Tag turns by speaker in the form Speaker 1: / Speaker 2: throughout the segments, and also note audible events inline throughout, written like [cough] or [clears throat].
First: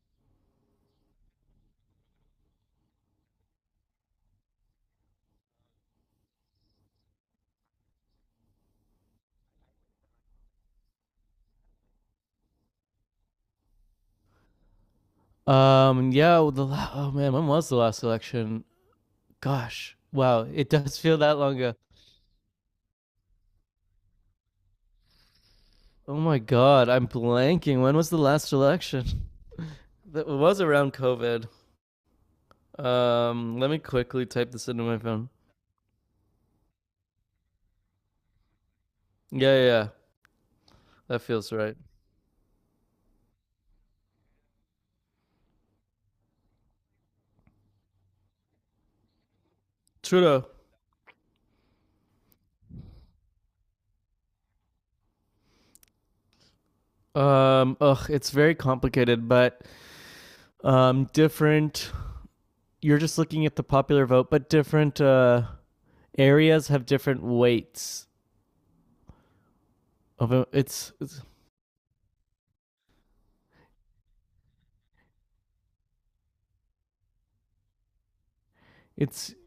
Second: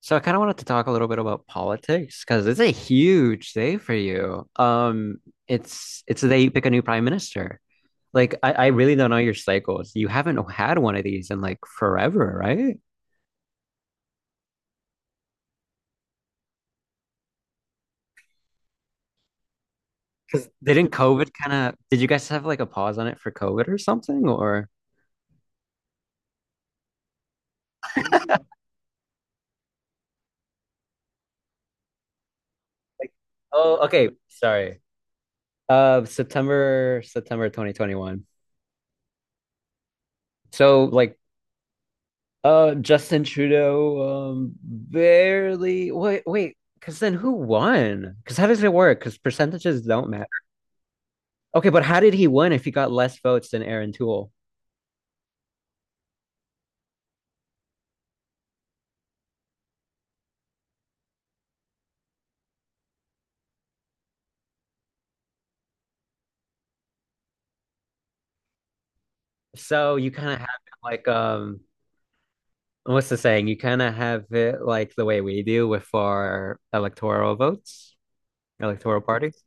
Speaker 1: So I kind of wanted to talk a little bit about politics because it's a huge day for you. It's the day you pick a new prime minister. Like I really don't know your cycles. You haven't had one of these in like forever, right?
Speaker 2: Yeah, well, oh man, when was the last election? Gosh, wow,
Speaker 1: Because
Speaker 2: it
Speaker 1: didn't
Speaker 2: does feel
Speaker 1: COVID
Speaker 2: that
Speaker 1: kind
Speaker 2: long
Speaker 1: of
Speaker 2: ago.
Speaker 1: did you guys have like a pause on it for COVID or something? Or
Speaker 2: Oh my god, I'm blanking. When was the last election? [laughs] That was around COVID.
Speaker 1: like
Speaker 2: Let
Speaker 1: oh
Speaker 2: me
Speaker 1: okay,
Speaker 2: quickly type this
Speaker 1: sorry.
Speaker 2: into my phone.
Speaker 1: September 2021.
Speaker 2: Yeah, yeah, yeah,
Speaker 1: So like
Speaker 2: that feels right.
Speaker 1: Justin Trudeau, barely. Wait, wait, because then who won? Because how does it work? Because percentages don't matter.
Speaker 2: Trudeau.
Speaker 1: Okay, but how did he win if he got less votes than Aaron Toole?
Speaker 2: It's very complicated, but different. You're just looking at the popular vote, but different areas have different weights
Speaker 1: So you kind
Speaker 2: of
Speaker 1: of have it like, what's the saying? You kind of have it like the way we do with our electoral votes, electoral
Speaker 2: it's
Speaker 1: parties.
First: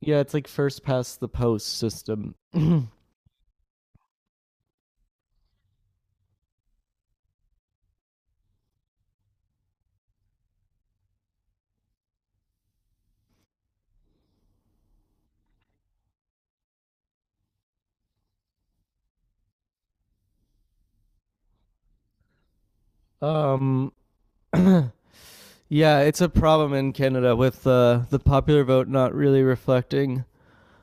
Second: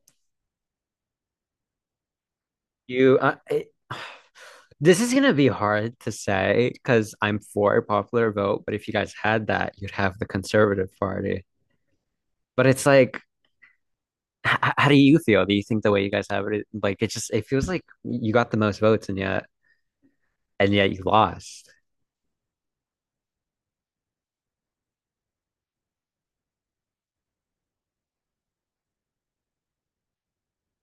Speaker 2: yeah, it's like first past the post system. [clears throat]
Speaker 1: You, uh, it, [sighs] this is gonna be hard to say because I'm for a popular vote, but if you guys had that, you'd have the Conservative Party. But it's like how do you feel? Do you think the way you guys have it, like it just it feels like you got the most votes and yet you lost.
Speaker 2: um [clears throat] yeah, it's a problem in Canada with the popular vote not really reflecting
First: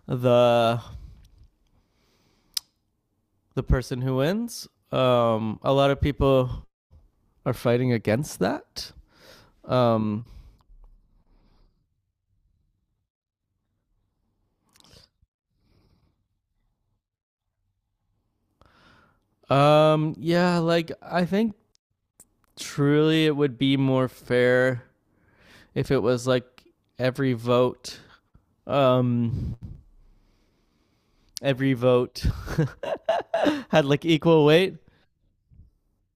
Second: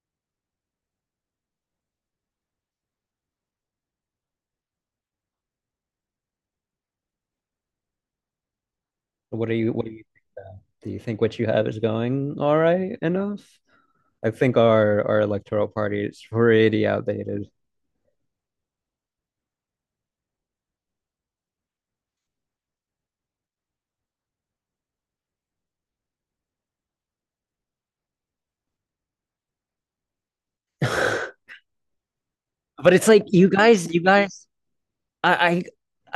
Speaker 2: the the person who wins. A lot of people are fighting against that.
Speaker 1: What
Speaker 2: Um
Speaker 1: do you think what you have is going all right enough? I think our electoral party is pretty outdated.
Speaker 2: yeah, like I think truly it would be more fair if it was like every vote um
Speaker 1: [laughs]
Speaker 2: every vote
Speaker 1: But it's like you
Speaker 2: [laughs] had
Speaker 1: guys, you
Speaker 2: like equal
Speaker 1: guys,
Speaker 2: weight.
Speaker 1: I, I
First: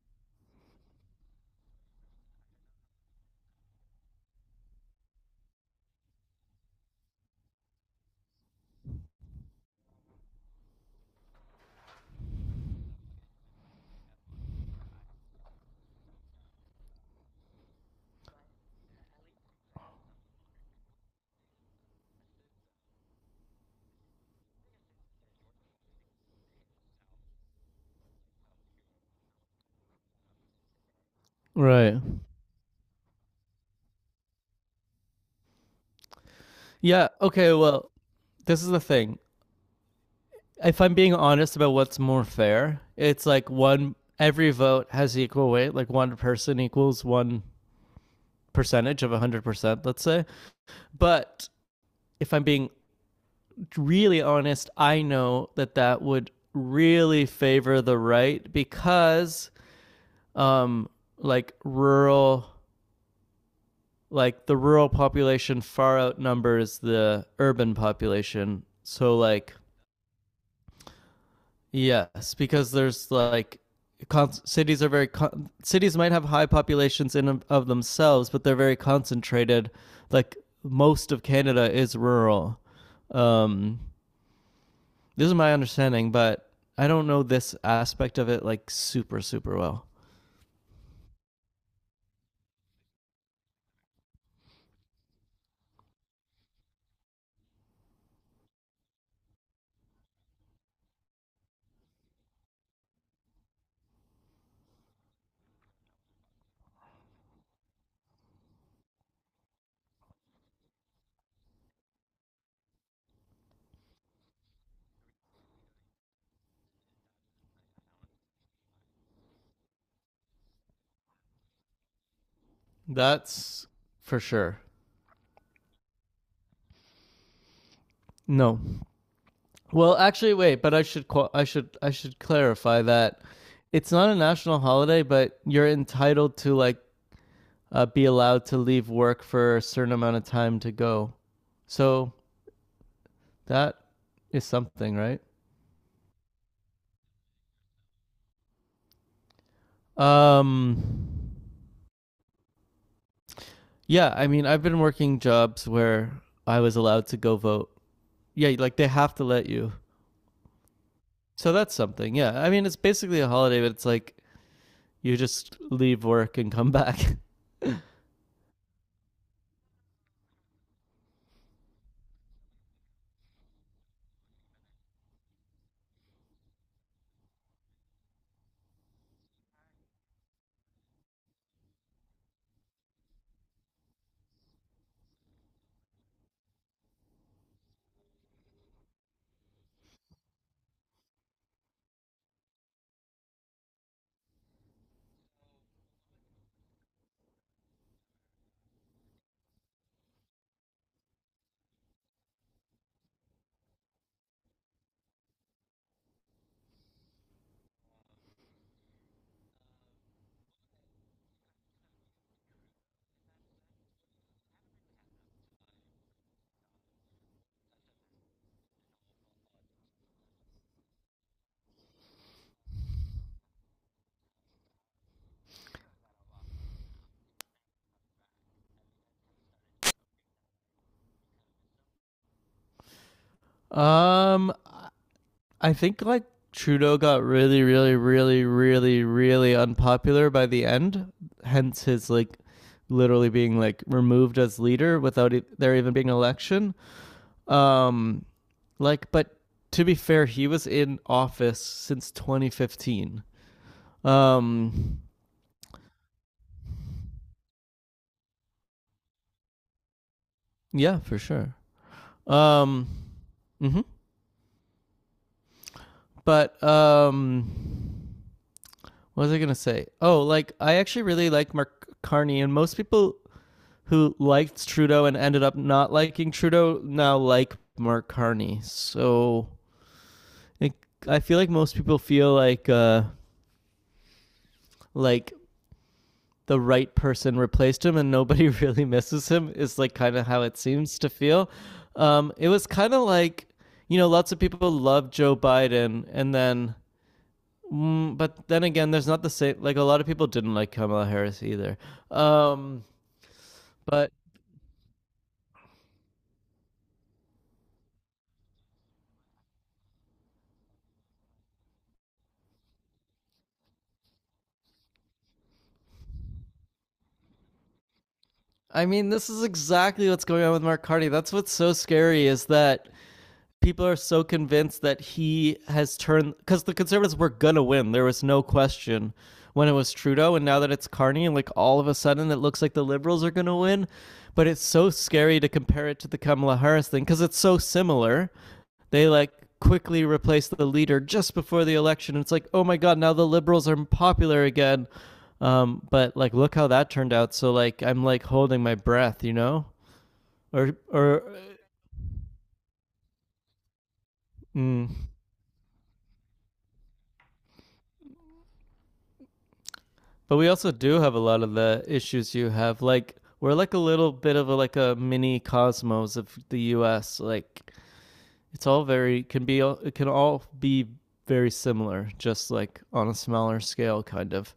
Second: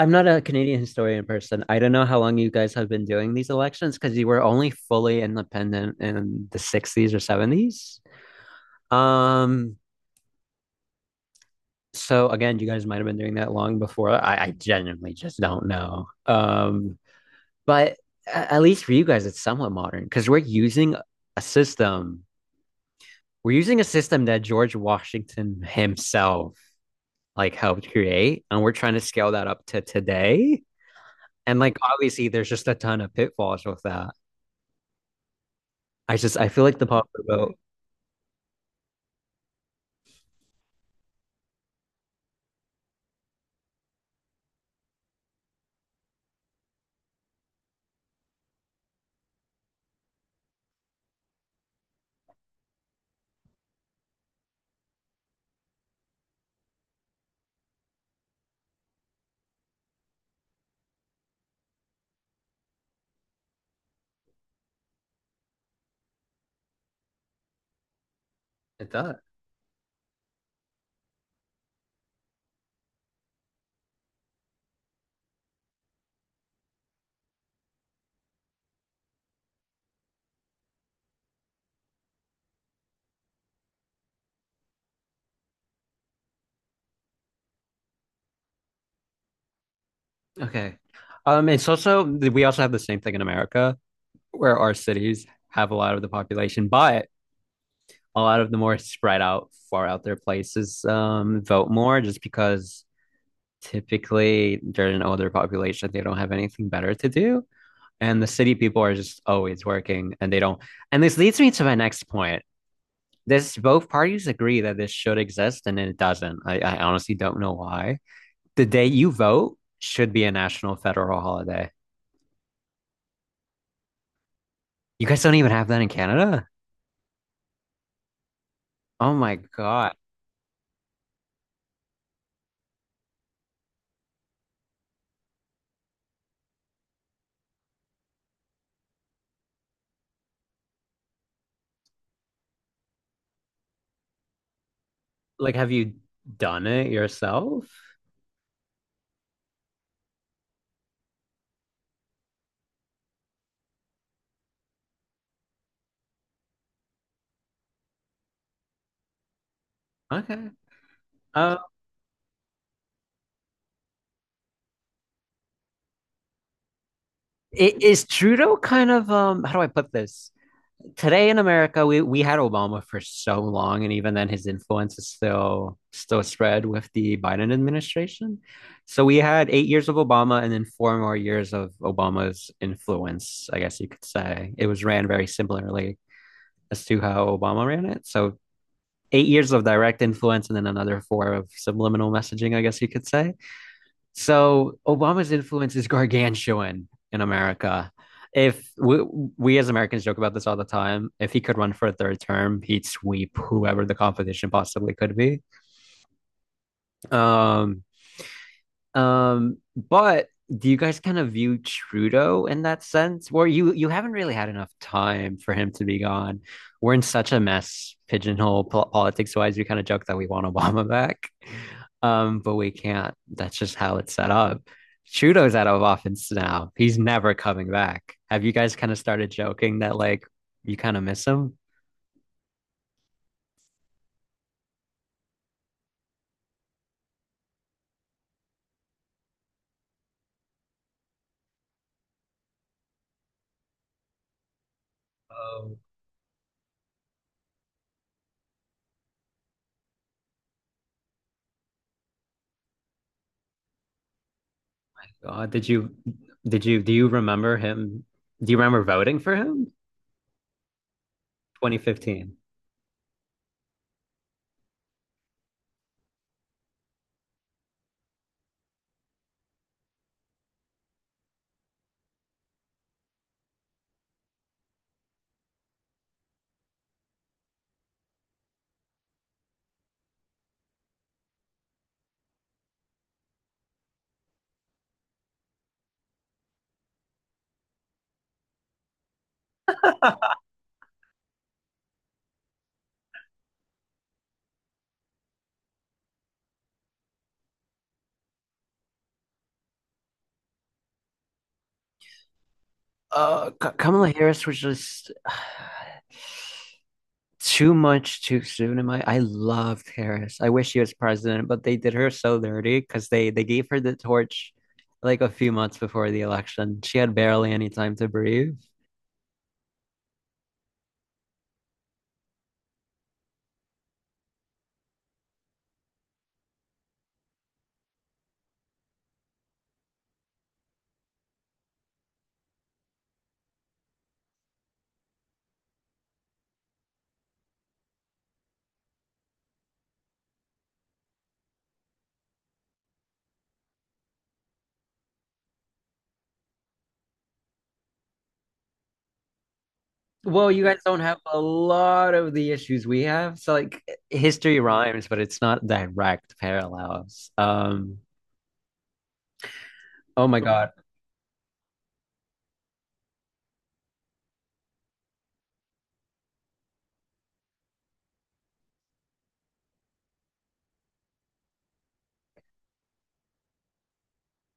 Speaker 1: I'm not a Canadian historian person. I don't know how long you guys have been doing these elections because you were only fully independent in the 60s or 70s. Um, so again, you guys might have been doing that long before. I genuinely just don't know. But at least for you guys, it's somewhat modern because we're using a system. We're using a system that George Washington himself like helped create, and we're trying to scale that up to today. And like
Speaker 2: Right.
Speaker 1: obviously, there's just a ton of pitfalls with that. I feel like the
Speaker 2: Yeah.
Speaker 1: popular
Speaker 2: Okay.
Speaker 1: vote.
Speaker 2: Well, this is the thing. If I'm being honest about what's more fair, it's like one, every vote has equal weight. Like one person equals one percentage of 100%, let's say. But if I'm being really honest, I know that that would really favor the right because, um, like rural, like the rural population far outnumbers the urban population.
Speaker 1: It does.
Speaker 2: So, like, yes, because there's like cities are very cities might have high populations in themselves, but they're very concentrated. Like most of Canada is rural. Um, this is my understanding, but I don't know this aspect of it like super super well.
Speaker 1: Okay. It's also we also have the same thing in America where our cities have a lot of the population, but a lot of the more spread out, far out there places vote more just because typically they're an older population. They don't have anything better to do. And the city people are just always working and they don't. And this leads me to my next point. This both parties agree that this should exist and it doesn't. I honestly don't know why. The day you vote should be a national federal holiday.
Speaker 2: That's for sure.
Speaker 1: You guys don't even have that in Canada?
Speaker 2: No.
Speaker 1: Oh my God.
Speaker 2: Well, actually, wait. But I should I should clarify that it's not a national holiday, but you're entitled to like be allowed to leave work for a certain amount of time to go. So that is something, right?
Speaker 1: Like, have you done it yourself?
Speaker 2: Um, yeah, I mean, I've been working jobs where I was allowed to go vote. Yeah, like they have to let you.
Speaker 1: Okay.
Speaker 2: So
Speaker 1: Um,
Speaker 2: that's something. Yeah, I mean, it's basically a holiday, but it's like you just leave work and come back.
Speaker 1: is Trudeau kind of how do I put this? Today in America, we had Obama for so long, and even then his influence is still spread with the Biden administration. So we had 8 years of Obama and then four more years of Obama's influence, I guess you could say. It was ran very similarly as to how Obama ran it. So 8 years of direct influence and then another four of subliminal messaging, I guess you could say. So Obama's influence is gargantuan in America. If we, we as Americans joke about this all the time, if he could run for a third term, he'd sweep whoever the competition possibly could be. Um, but do you guys kind of view Trudeau in that sense? Where you haven't really had enough time for him to be gone. We're in such a mess, pigeonhole po politics wise. We kind of joke that we want Obama [laughs] back, but we can't. That's just how it's set up. Trudeau's out of office now. He's never coming back. Have you guys kind of started joking that like you kind of miss him?
Speaker 2: [laughs] um, I think like Trudeau got really, really, really, really, really unpopular by the end. Hence his like literally being like removed as leader without there
Speaker 1: Oh
Speaker 2: even being an election. Um, like, but To be fair, he was in office since 2015. Um,
Speaker 1: God, did you do you remember him? Do you remember voting for him?
Speaker 2: yeah, for sure.
Speaker 1: 2015.
Speaker 2: Um, hmm but What was I gonna say? Oh, like I actually really like Mark Carney, and most people who liked Trudeau and ended up not liking Trudeau now like Mark Carney. So it, I feel like most people feel like like the right person replaced him and nobody [laughs] really misses him is like kind of how it seems to feel. It was kind of like you know lots of people love Joe Biden and then. Mm, but then again, there's not the same. Like a lot of people didn't like Kamala Harris either. Um,
Speaker 1: Kamala
Speaker 2: but
Speaker 1: Harris was just [sighs] too much too soon. Am I? I loved Harris. I wish she was president, but they did her so dirty because they gave her the torch like a few months before the election. She had barely any time to breathe.
Speaker 2: I mean, this is exactly what's going on with Mark Carty. That's what's so scary is that people are so convinced that he has turned because the conservatives were gonna win, there was no question when it was Trudeau, and now that it's Carney, like all of a sudden it looks like the liberals are gonna win. But it's so scary to compare it to the Kamala Harris thing because it's so similar. They like quickly replaced the leader just before the election. It's like oh my god, now the liberals are popular again. But like look how that turned out, so like I'm like holding my breath, you know?
Speaker 1: Well, you guys don't have
Speaker 2: Or
Speaker 1: a lot of the issues we have. So like history rhymes,
Speaker 2: Mm,
Speaker 1: but it's not direct parallels. Oh
Speaker 2: but
Speaker 1: my
Speaker 2: we
Speaker 1: God.
Speaker 2: also do have a lot of the issues you have. Like we're like a little bit of a, like a mini cosmos of the U.S. Like it can all be very similar, just like on a smaller scale, kind of.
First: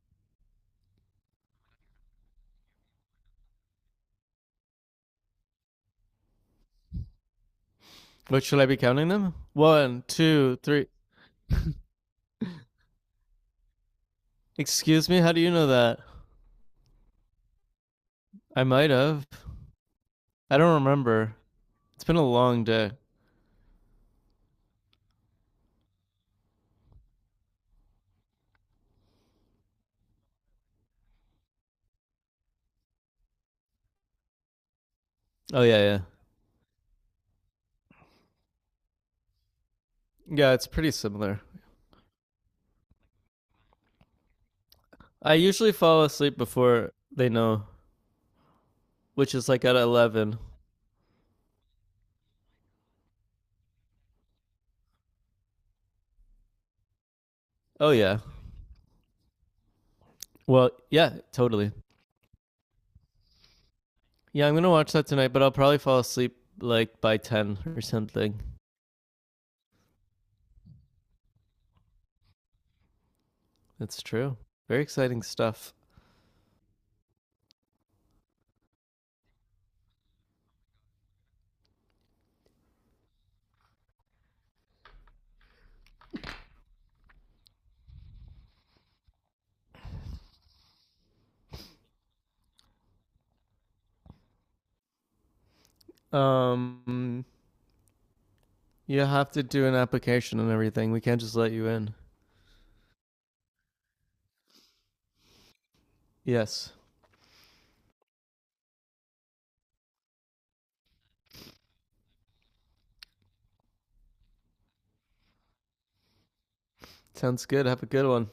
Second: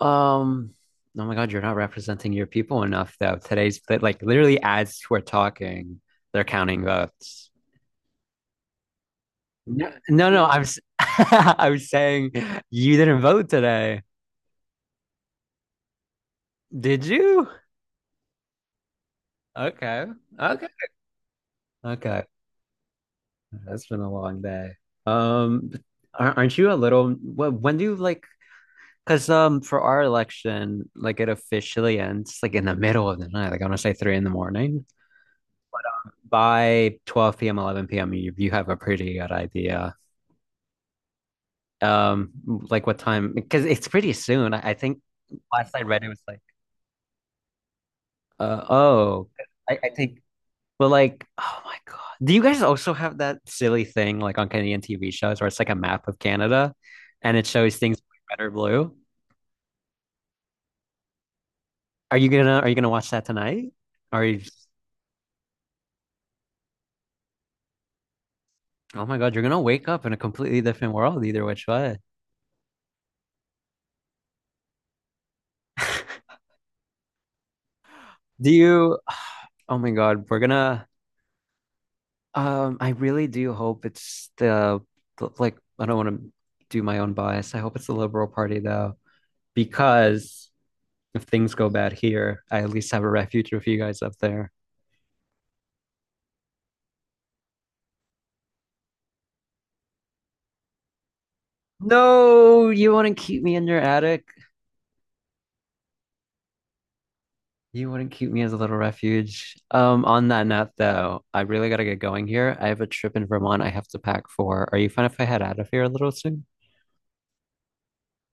Speaker 1: Um, oh my God, you're not representing your people enough, though. Today's like literally as we're talking, they're counting votes.
Speaker 2: What, should I be counting them?
Speaker 1: No,
Speaker 2: One,
Speaker 1: no, no, I
Speaker 2: two,
Speaker 1: was
Speaker 2: three.
Speaker 1: [laughs] I was saying you didn't vote today.
Speaker 2: Excuse me, how do you know that?
Speaker 1: Did you?
Speaker 2: I might have.
Speaker 1: Okay.
Speaker 2: I
Speaker 1: Okay.
Speaker 2: don't remember. It's been
Speaker 1: Okay.
Speaker 2: a long day.
Speaker 1: That's been a long day. Um, aren't you a little when do you like because for our election, like it officially ends like in the middle of the night, like I want to say three in the morning.
Speaker 2: Oh yeah, yeah,
Speaker 1: By 12 p.m., 11 p.m., you have a pretty good idea.
Speaker 2: yeah. It's pretty similar.
Speaker 1: Like what time? Because it's pretty soon. I think
Speaker 2: I usually
Speaker 1: last I read
Speaker 2: fall
Speaker 1: it was
Speaker 2: asleep
Speaker 1: like,
Speaker 2: before they know,
Speaker 1: uh, oh,
Speaker 2: which is like at
Speaker 1: I, I think,
Speaker 2: 11.
Speaker 1: well, like, oh my God. Do you guys also have that silly thing like on Canadian TV shows where it's like a map of Canada and it shows
Speaker 2: Oh
Speaker 1: things
Speaker 2: yeah.
Speaker 1: red or blue?
Speaker 2: Well, yeah, totally.
Speaker 1: Are you gonna watch that tonight? Are you
Speaker 2: Yeah, I'm gonna watch that tonight, but I'll probably fall asleep like by ten or something.
Speaker 1: Oh my God, you're gonna wake up in a completely different world either which way.
Speaker 2: That's true. Very exciting stuff.
Speaker 1: Do you, oh my God, we're gonna, I really do hope it's the like I don't want to do my own bias. I hope it's the Liberal Party though, because if things go bad here, I at least have a refuge with you guys up there.
Speaker 2: Um, you have to do an application and everything. We can't just let you in.
Speaker 1: No, you wouldn't keep me in your attic.
Speaker 2: Yes,
Speaker 1: You wouldn't keep me as a little refuge. On that note though, I really gotta get going here. I have a trip in Vermont I have to pack for. Are you fine if I head out of here a little soon?
Speaker 2: sounds good. Have a good one.